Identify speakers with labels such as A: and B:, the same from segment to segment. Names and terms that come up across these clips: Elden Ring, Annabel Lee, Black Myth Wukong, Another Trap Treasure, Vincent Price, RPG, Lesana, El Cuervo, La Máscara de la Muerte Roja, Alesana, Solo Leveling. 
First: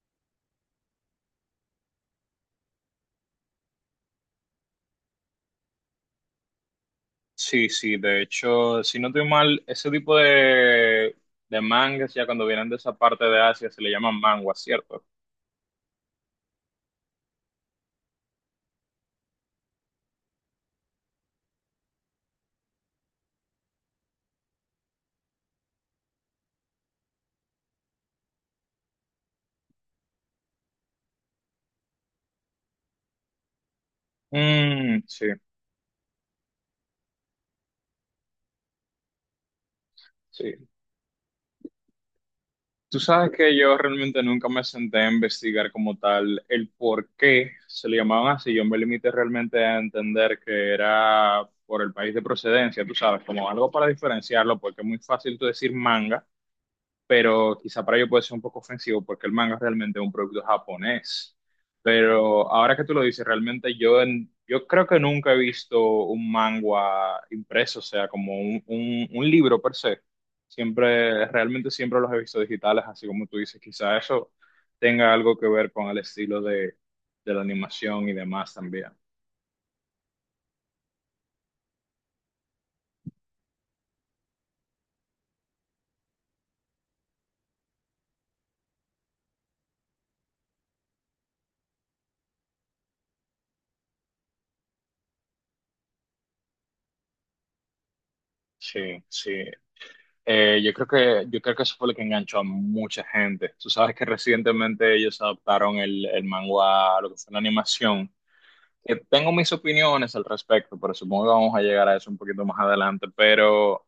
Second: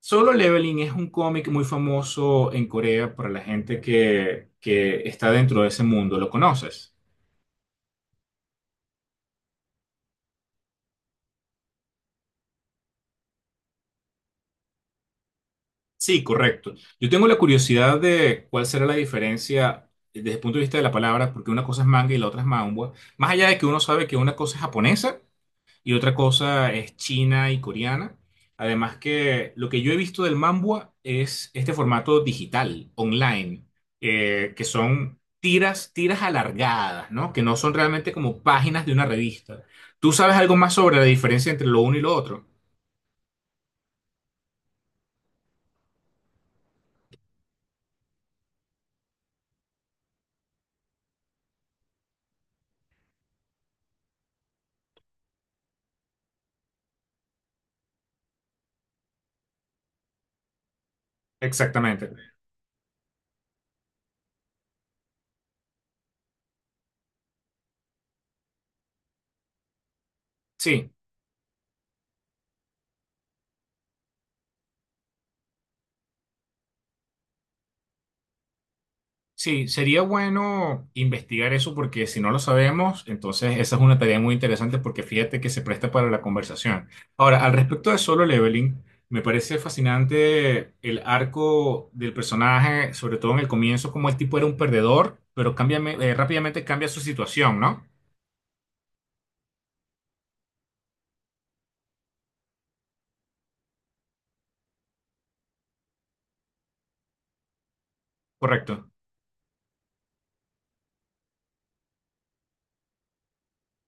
A: Solo Leveling es un cómic muy famoso en Corea para la gente que está dentro de ese mundo. ¿Lo conoces?
B: Sí, sí, de hecho, si no estoy mal, ese tipo de mangas ya cuando vienen de esa parte de Asia se le llaman manguas, ¿cierto?
A: Sí, correcto. Yo tengo la curiosidad de cuál será la diferencia desde el punto de vista de la palabra, porque una cosa es manga y la otra es manhwa. Más allá de que uno sabe que una cosa es japonesa y otra cosa es china y coreana. Además que lo que yo he visto del Mambua es este formato digital, online, que
B: Mm,
A: son
B: sí,
A: tiras, tiras alargadas, ¿no? Que no son realmente como páginas de una revista. ¿Tú sabes algo
B: sí.
A: más sobre la diferencia entre lo uno y lo otro?
B: Tú sabes que yo realmente nunca me senté a investigar como tal el por qué se le llamaban así. Yo me limité realmente a entender que era por el país de procedencia, tú sabes, como algo para diferenciarlo, porque es muy fácil tú decir manga, pero quizá para ello puede ser un poco ofensivo porque el manga es realmente un producto japonés.
A: Exactamente.
B: Pero ahora que tú lo dices, realmente yo creo que nunca he visto un manga impreso, o sea, como un, un libro per se.
A: Sí.
B: Siempre, realmente siempre los he visto digitales, así como tú dices, quizá eso tenga algo que ver con el estilo de, la animación y demás también.
A: Sí, sería bueno investigar eso porque si no lo sabemos, entonces esa es una tarea muy interesante porque fíjate que se presta para la conversación. Ahora, al respecto de Solo Leveling, me parece fascinante el arco del personaje, sobre todo en el comienzo, como el tipo era un perdedor, pero rápidamente cambia su situación, ¿no?
B: Sí, sí. Yo creo que eso fue lo que enganchó a mucha gente. Tú sabes que recientemente ellos adaptaron el manga a lo que fue la animación.
A: Correcto.
B: Que tengo mis opiniones al respecto, pero supongo que vamos a llegar a eso un poquito más adelante. Pero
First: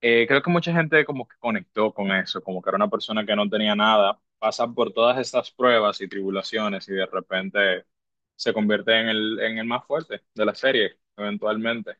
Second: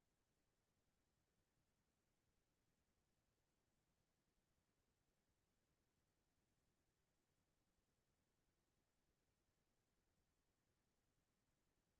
B: creo que mucha gente como que conectó con eso, como que era una persona que no tenía nada, pasa por todas estas pruebas y tribulaciones y de repente se convierte en el, más fuerte de la serie, eventualmente.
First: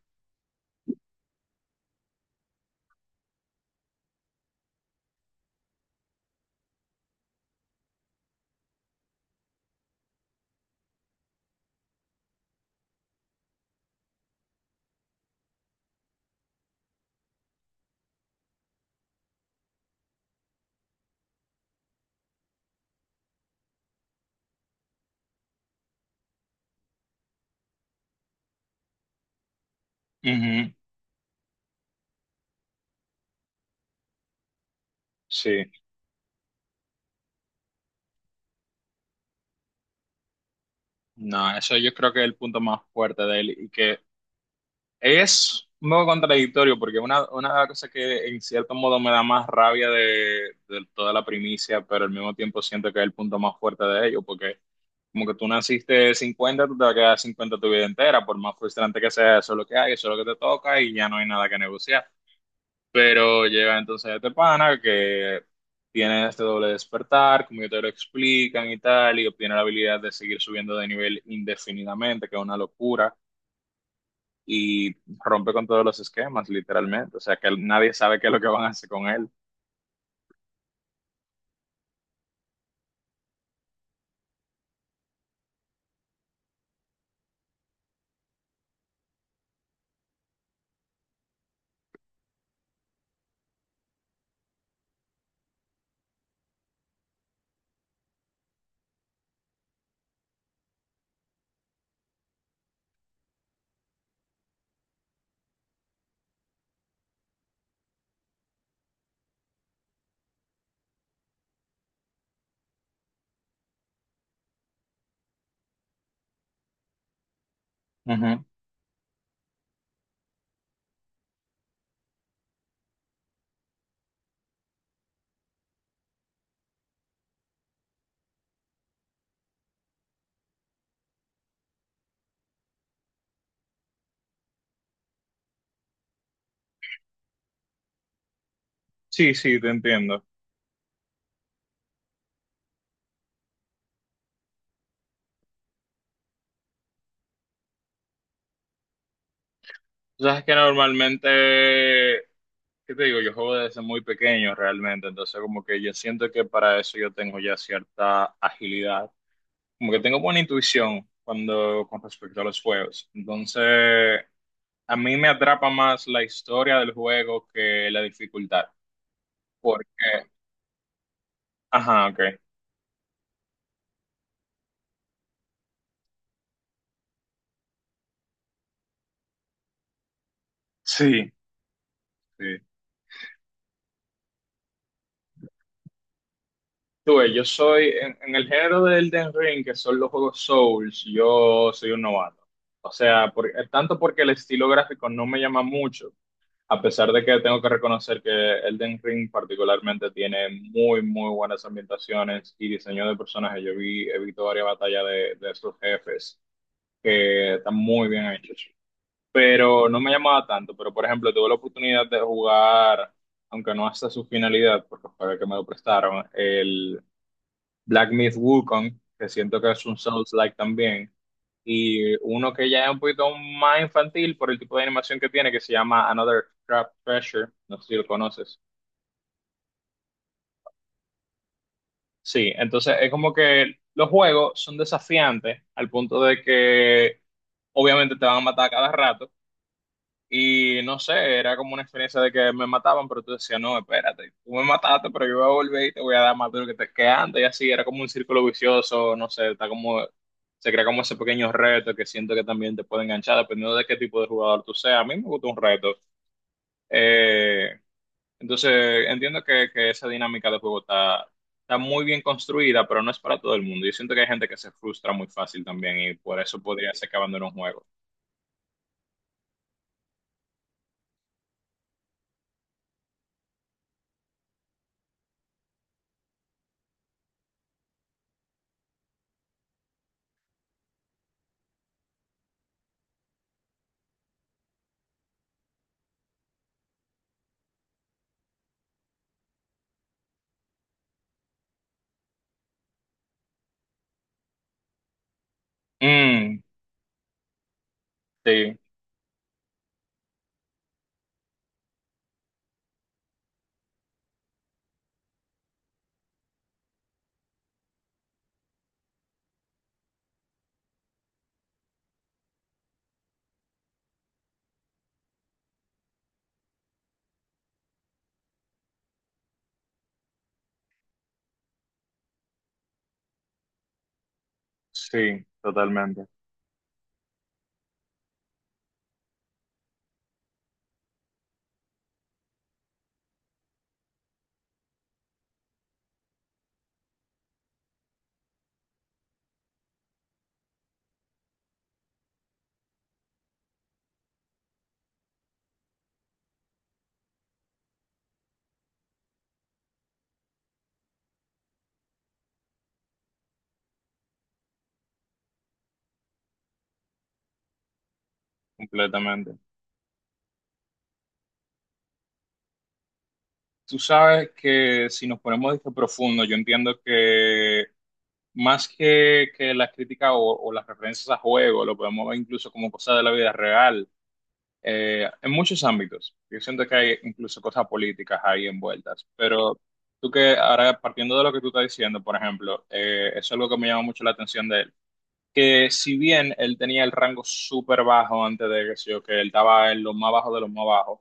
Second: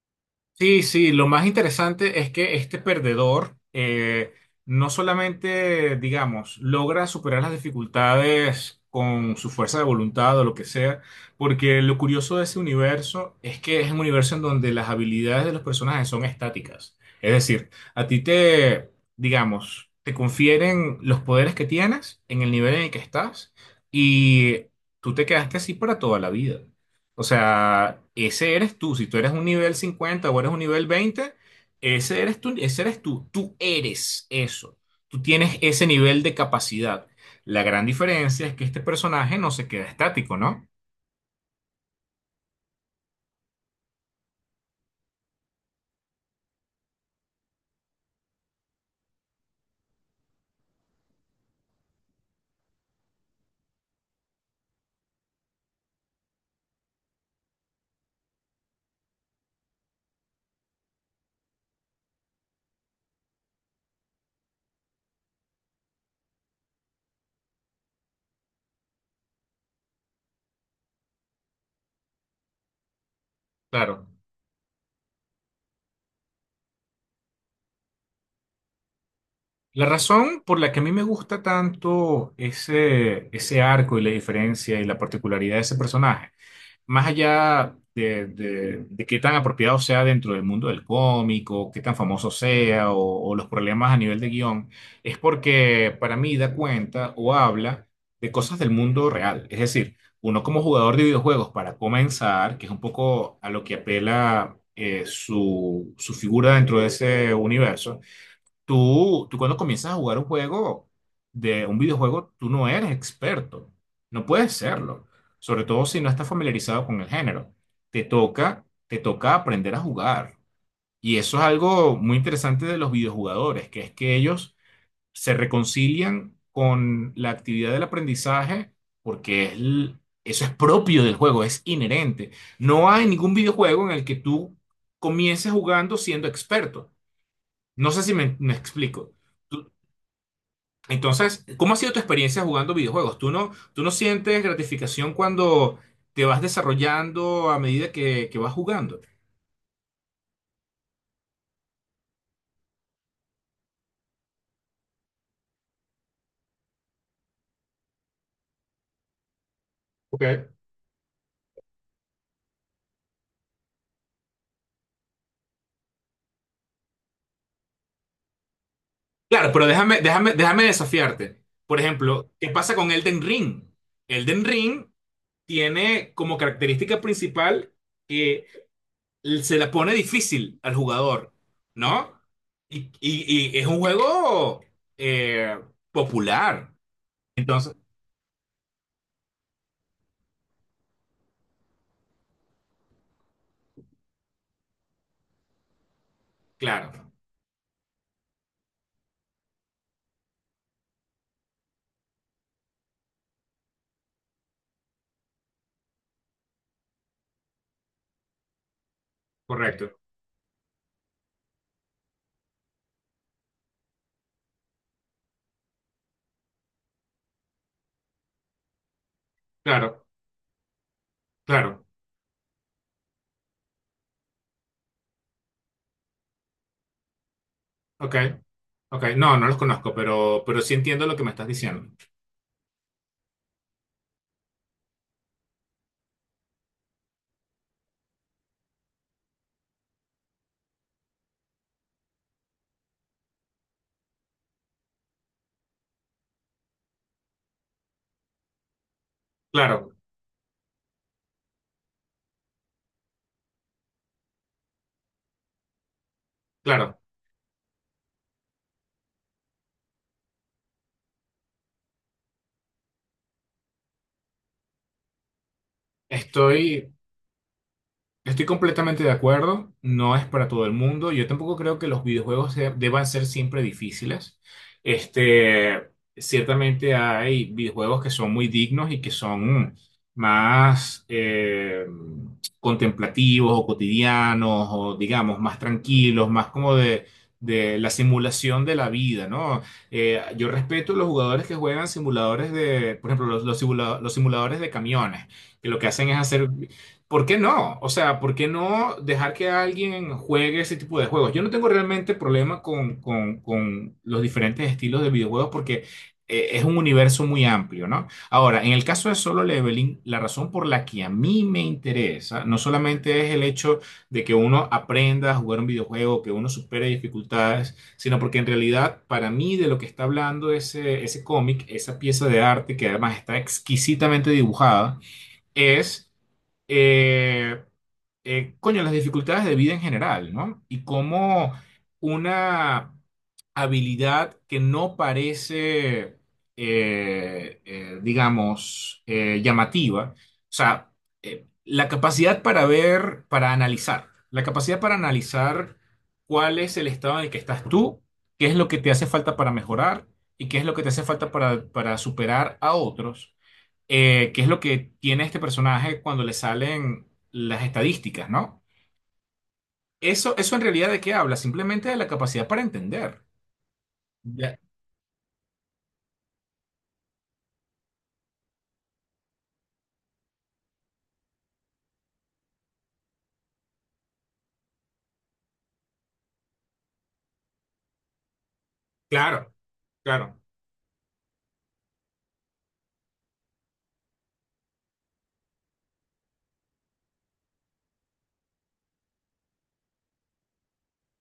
A: Sí, sí, lo más interesante es que este perdedor no solamente, digamos, logra superar las dificultades con su fuerza de voluntad o lo que sea, porque lo curioso de ese universo es que es un universo en donde las habilidades de los personajes son estáticas. Es decir, a ti te, digamos, te confieren los poderes que tienes en el nivel en el que estás y tú te quedaste así para toda la vida. O sea, ese eres tú. Si tú eres un nivel 50, o eres un
B: Ujú.
A: nivel 20. Ese eres tú, ese eres tú. Tú eres eso. Tú tienes
B: Sí.
A: ese nivel de capacidad. La gran diferencia es que este personaje no se queda estático, ¿no?
B: No, eso yo creo que es el punto más fuerte de él. Y que es un poco contradictorio porque una, cosa que en cierto modo me da más rabia de toda la primicia, pero al mismo tiempo siento que es el punto más fuerte de ello, porque como que tú naciste 50, tú te vas a quedar 50 tu vida entera, por más frustrante que sea, eso es lo que hay, eso es lo que te toca y ya no hay nada que negociar. Pero llega entonces este pana que tiene este doble despertar, como yo te lo explican y tal, y obtiene la habilidad de seguir subiendo de nivel indefinidamente, que es una locura
A: Claro.
B: y rompe con todos los esquemas, literalmente. O sea, que nadie sabe qué es lo que van a hacer con él.
A: La razón por la que a mí me gusta tanto ese arco y la diferencia y la particularidad de ese personaje más allá de qué tan apropiado sea dentro del mundo del cómic o qué tan famoso sea o los problemas a nivel de guión, es porque para mí da cuenta o habla de cosas del mundo real. Es decir, uno como jugador de videojuegos, para comenzar, que es un poco a lo que apela su figura dentro de ese universo. Tú cuando comienzas a jugar un juego de un videojuego, tú no eres experto. No puedes serlo. Sobre todo si no estás familiarizado con el género. Te
B: Ujú.
A: toca, te toca aprender a jugar. Y eso es algo muy interesante de los videojugadores, que es que ellos se reconcilian con la actividad del aprendizaje porque eso es propio del juego, es inherente. No hay ningún videojuego en el que tú comiences jugando siendo experto. No sé si me explico.
B: Sí, sí, te entiendo.
A: Entonces, ¿cómo ha sido tu experiencia jugando videojuegos? ¿Tú no sientes gratificación cuando te vas desarrollando a medida que vas jugando?
B: Tú sabes que normalmente, ¿qué te digo? Yo juego desde muy pequeño realmente, entonces como que yo siento que para eso yo tengo ya cierta agilidad. Como que tengo buena
A: Ok.
B: intuición cuando con respecto a los juegos. Entonces, a mí me atrapa más la historia del juego que la dificultad,
A: Claro, pero
B: porque,
A: déjame desafiarte. Por
B: ajá,
A: ejemplo,
B: ok.
A: ¿qué pasa con Elden Ring? Elden Ring tiene como característica principal que se la pone difícil al
B: Sí,
A: jugador, ¿no?
B: sí.
A: Y es un juego eh, popular.
B: Tú ves, yo
A: Entonces,
B: soy, en, el género del Elden Ring, que son los juegos Souls, yo soy un novato. O sea, tanto porque el estilo gráfico no me llama mucho, a
A: claro,
B: pesar de que tengo que reconocer que Elden Ring particularmente tiene muy, muy buenas ambientaciones y diseño de personajes. He visto varias batallas de sus jefes, que están muy bien hechos. Pero
A: correcto.
B: no me llamaba tanto, pero por ejemplo, tuve la oportunidad de jugar, aunque no hasta su finalidad, porque fue que me lo prestaron, Black Myth Wukong, que siento que es un
A: Claro,
B: Souls-like también,
A: claro.
B: y uno que ya es un poquito más infantil por el tipo de animación que tiene, que se llama Another Trap Treasure, no sé si lo
A: Ok.
B: conoces.
A: Ok, no, no los conozco, pero sí entiendo lo que me estás diciendo.
B: Sí, entonces es como que los juegos son desafiantes al punto de que obviamente te van a matar a cada rato. Y no sé, era como una experiencia de que me mataban, pero tú decías, no, espérate, tú me mataste, pero yo voy a volver y te voy a dar más duro que antes. Y así era como un círculo vicioso, no sé, está
A: Claro,
B: como, se crea como ese pequeño reto que siento que también te puede enganchar, dependiendo de qué tipo de jugador tú seas. A mí me gusta un reto.
A: claro.
B: Eh, entonces, entiendo que esa dinámica de juego está muy bien construida, pero no es para todo el mundo. Yo siento que hay gente que se frustra muy fácil también y por eso podría
A: Estoy,
B: ser que abandone un juego.
A: Estoy completamente de acuerdo, no es para todo el mundo. Yo tampoco creo que los videojuegos deban ser siempre difíciles. Este, ciertamente hay videojuegos que son muy dignos y que son más contemplativos o cotidianos o digamos más tranquilos, más como de la simulación de la vida, ¿no? Yo respeto los jugadores que juegan simuladores de, por ejemplo, los los simuladores de camiones que lo que hacen es hacer.
B: Mm,
A: ¿Por qué no? O sea, ¿por qué
B: sí,
A: no dejar que alguien juegue ese tipo de juegos? Yo no tengo realmente problema con los diferentes estilos de videojuegos porque es un universo muy amplio, ¿no? Ahora, en el caso de Solo Leveling, la razón por la que a mí me interesa no solamente es el hecho de que uno aprenda a jugar un videojuego, que uno supere dificultades, sino porque en realidad para mí de lo que está hablando ese cómic, esa pieza de arte que además está exquisitamente dibujada,
B: sí,
A: es,
B: totalmente.
A: eh, coño, las dificultades de vida en general, ¿no? Y cómo una habilidad que no parece, digamos, llamativa, o sea, la capacidad para ver, para analizar, la capacidad para analizar cuál es el estado en el que estás tú, qué es lo que te hace falta para mejorar y qué es lo que te hace falta para superar a otros qué es lo que tiene este personaje cuando le salen las estadísticas, ¿no?
B: Completamente.
A: Eso en realidad de qué habla, simplemente de la capacidad para entender.
B: Tú sabes
A: Ya,
B: que si nos ponemos de que profundo, yo entiendo que más que las críticas o, las referencias a juegos, lo podemos ver incluso como cosas de la vida real, en muchos ámbitos. Yo siento que hay incluso cosas políticas ahí envueltas.
A: claro,
B: Pero tú
A: claro,
B: que ahora, partiendo de lo que tú estás diciendo, por ejemplo, eso es algo que me llama mucho la atención de él. Que si bien él tenía el rango súper bajo antes de que, sé yo, que él estaba en lo más bajo de los más bajos,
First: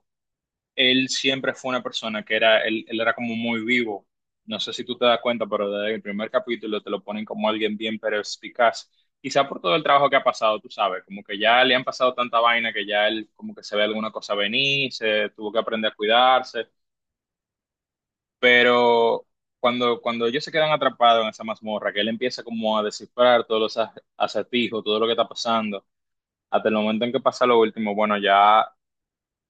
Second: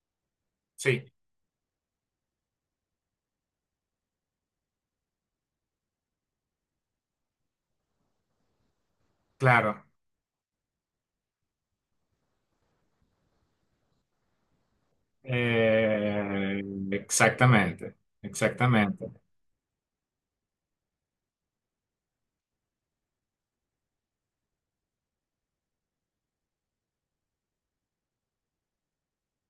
A: sí,
B: él siempre fue una persona que era, él era como muy vivo. No sé si tú te das cuenta, pero desde el primer capítulo te lo ponen como alguien bien perspicaz. Quizá por todo el
A: claro.
B: trabajo que ha pasado, tú sabes, como que ya le han pasado tanta vaina que ya él como que se ve alguna cosa venir, se tuvo que aprender a
A: Eh,
B: cuidarse.
A: exactamente, exactamente.
B: Pero cuando ellos se quedan atrapados en esa mazmorra, que él empieza como a descifrar todos los a acertijos, todo lo que está pasando, hasta el momento en que pasa lo último, bueno, ya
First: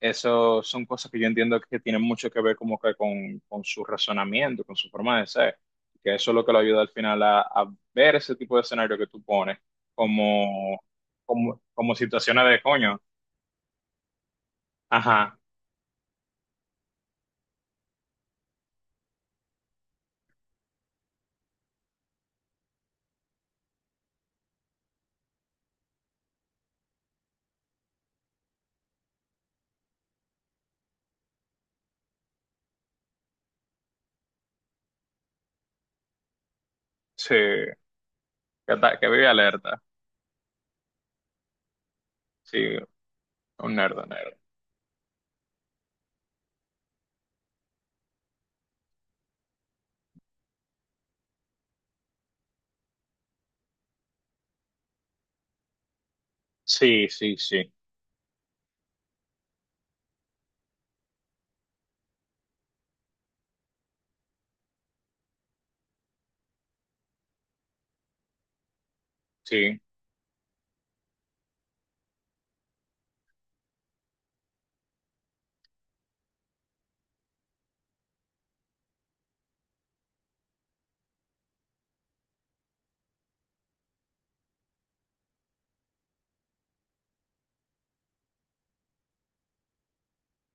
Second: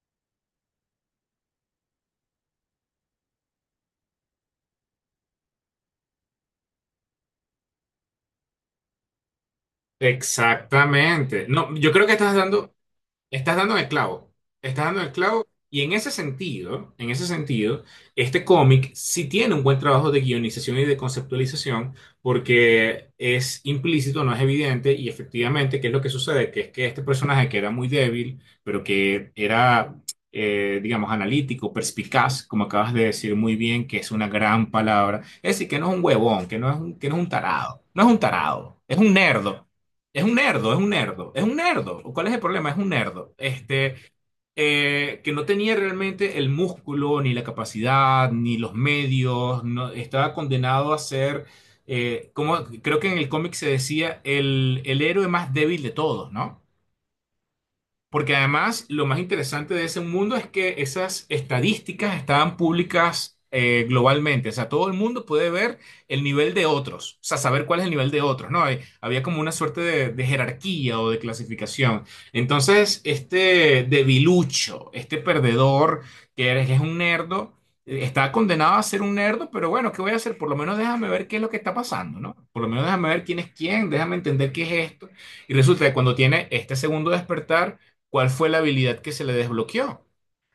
B: eso son cosas que yo entiendo que tienen mucho que ver como que con, su razonamiento, con su forma de ser, que eso es lo que lo ayuda al final a ver ese tipo de escenario que tú pones como,
A: Exactamente.
B: como,
A: No, yo
B: como
A: creo que estás
B: situaciones de
A: dando,
B: coño.
A: estás dando en el clavo, estás dando en el
B: Ajá,
A: clavo y en ese sentido, este cómic sí tiene un buen trabajo de guionización y de conceptualización porque es implícito, no es evidente y efectivamente, ¿qué es lo que sucede? Que es que este personaje que era muy débil, pero que era, digamos, analítico, perspicaz, como acabas de decir muy bien, que es una gran palabra, es decir, que no es un huevón, que no es un
B: sí,
A: tarado, no es un
B: que,
A: tarado, es
B: ta- que
A: un
B: vive
A: nerd,
B: alerta,
A: es un nerdo, es un nerdo, es un nerdo. ¿Cuál es el problema? Es
B: sí,
A: un nerdo.
B: un nerd, un nerd.
A: Que no tenía realmente el músculo, ni la capacidad, ni los medios. Estaba condenado a ser, como creo que en el cómic se decía, el héroe más débil de todos, ¿no?
B: Sí, sí, sí,
A: Porque además lo más interesante de ese mundo es que esas estadísticas estaban públicas globalmente. O sea, todo el mundo puede ver el nivel de otros, o sea, saber cuál es el nivel de otros, ¿no? Había como una suerte
B: sí.
A: de jerarquía o de clasificación. Entonces, este debilucho, este perdedor que es un nerdo, está condenado a ser un nerdo, pero bueno, ¿qué voy a hacer? Por lo menos déjame ver qué es lo que está pasando, ¿no? Por lo menos déjame ver quién es quién, déjame entender qué es esto. Y resulta que cuando tiene este segundo despertar, ¿cuál fue la habilidad que se le desbloqueó?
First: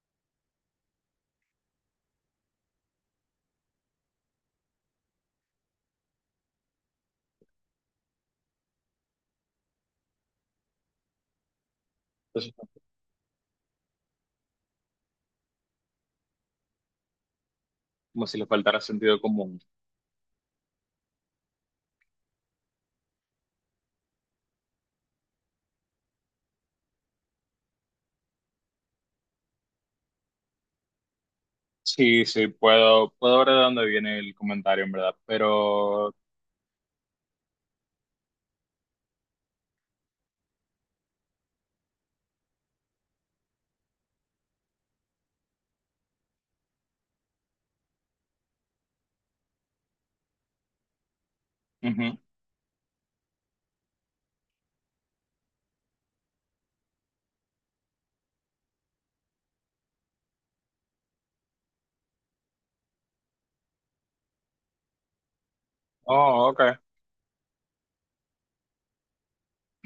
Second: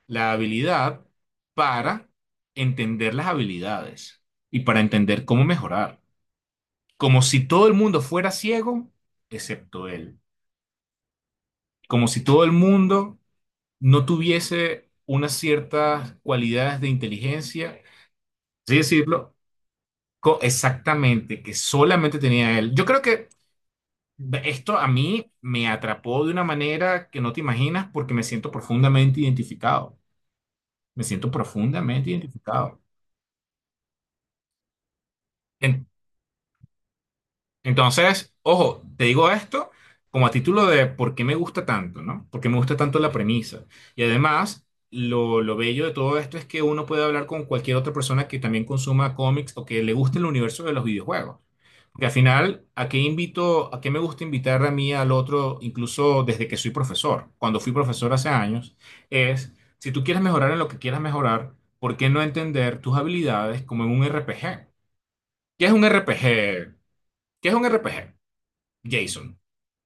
A: La habilidad para entender las habilidades y para entender cómo mejorar. Como si todo el mundo fuera ciego, excepto él. Como si todo el
B: Entonces,
A: mundo no tuviese unas ciertas cualidades de inteligencia,
B: como si le
A: así
B: faltara sentido
A: decirlo,
B: común.
A: exactamente, que solamente tenía él. Yo creo que esto a mí me atrapó de una manera que no te imaginas porque me siento profundamente identificado. Me siento profundamente
B: Sí, sí,
A: identificado.
B: puedo ver de dónde viene el comentario, en verdad,
A: En-
B: pero...
A: entonces, ojo, te digo esto como a título de por qué me gusta tanto, ¿no? Por qué me gusta tanto la premisa. Y además, lo bello de todo esto es que uno puede hablar con cualquier otra persona que también consuma cómics o que le guste el universo de los videojuegos. Porque al
B: Ujú.
A: final, ¿a qué invito, a qué me gusta invitar a mí al otro, incluso desde que soy profesor? Cuando fui profesor hace años, es, si tú quieres mejorar en lo que quieras mejorar, ¿por qué no entender tus habilidades como en un RPG? ¿Qué es un
B: Oh,
A: RPG?
B: ok.
A: ¿Qué es un RPG? Jason.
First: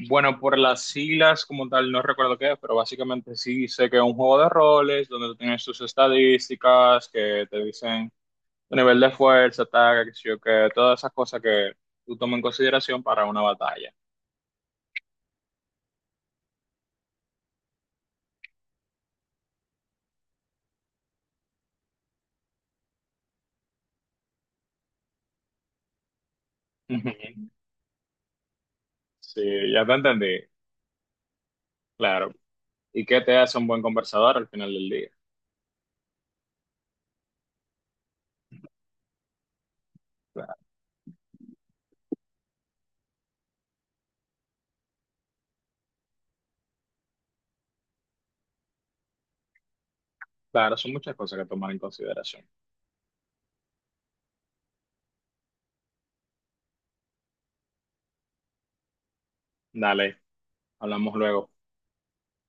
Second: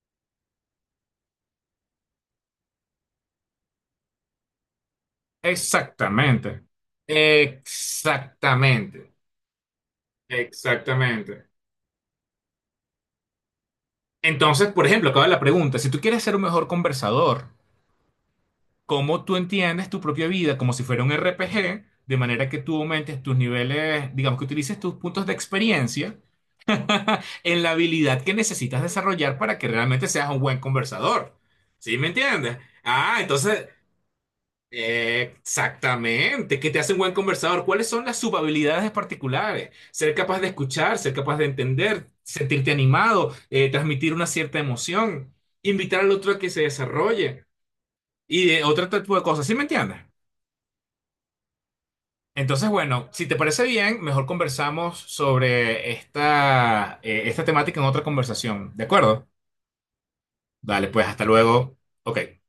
B: Bueno, por las siglas como tal, no recuerdo qué es, pero básicamente sí sé que es un juego de roles donde tú tienes tus
A: Exactamente.
B: estadísticas que te dicen tu nivel de
A: Exactamente.
B: fuerza, ataque, qué sé yo qué, todas esas cosas
A: Exactamente.
B: que tú tomas en consideración para una batalla.
A: Entonces, por ejemplo, acaba la pregunta. Si tú quieres ser un mejor conversador, ¿cómo tú entiendes tu propia vida como si fuera un RPG? De manera que tú aumentes tus niveles, digamos que utilices tus puntos de experiencia
B: Ujú.
A: en la habilidad que necesitas desarrollar
B: Sí,
A: para que
B: ya te
A: realmente
B: entendí,
A: seas un buen conversador. ¿Sí me
B: claro.
A: entiendes?
B: ¿Y
A: Ah,
B: qué te hace un
A: entonces
B: buen conversador al final del día?
A: exactamente, que te hace un buen conversador. ¿Cuáles son las subhabilidades particulares? Ser capaz de
B: Claro,
A: escuchar, ser capaz de entender, sentirte animado, transmitir una cierta emoción, invitar al otro a que se desarrolle y de otro tipo de cosas. ¿Sí me entiendes?
B: claro, son muchas cosas que tomar en consideración.
A: Entonces, bueno, si te parece bien, mejor conversamos sobre esta, esta temática en otra conversación. ¿De acuerdo?
B: Dale,
A: Dale, pues
B: hablamos
A: hasta
B: luego.
A: luego. Ok.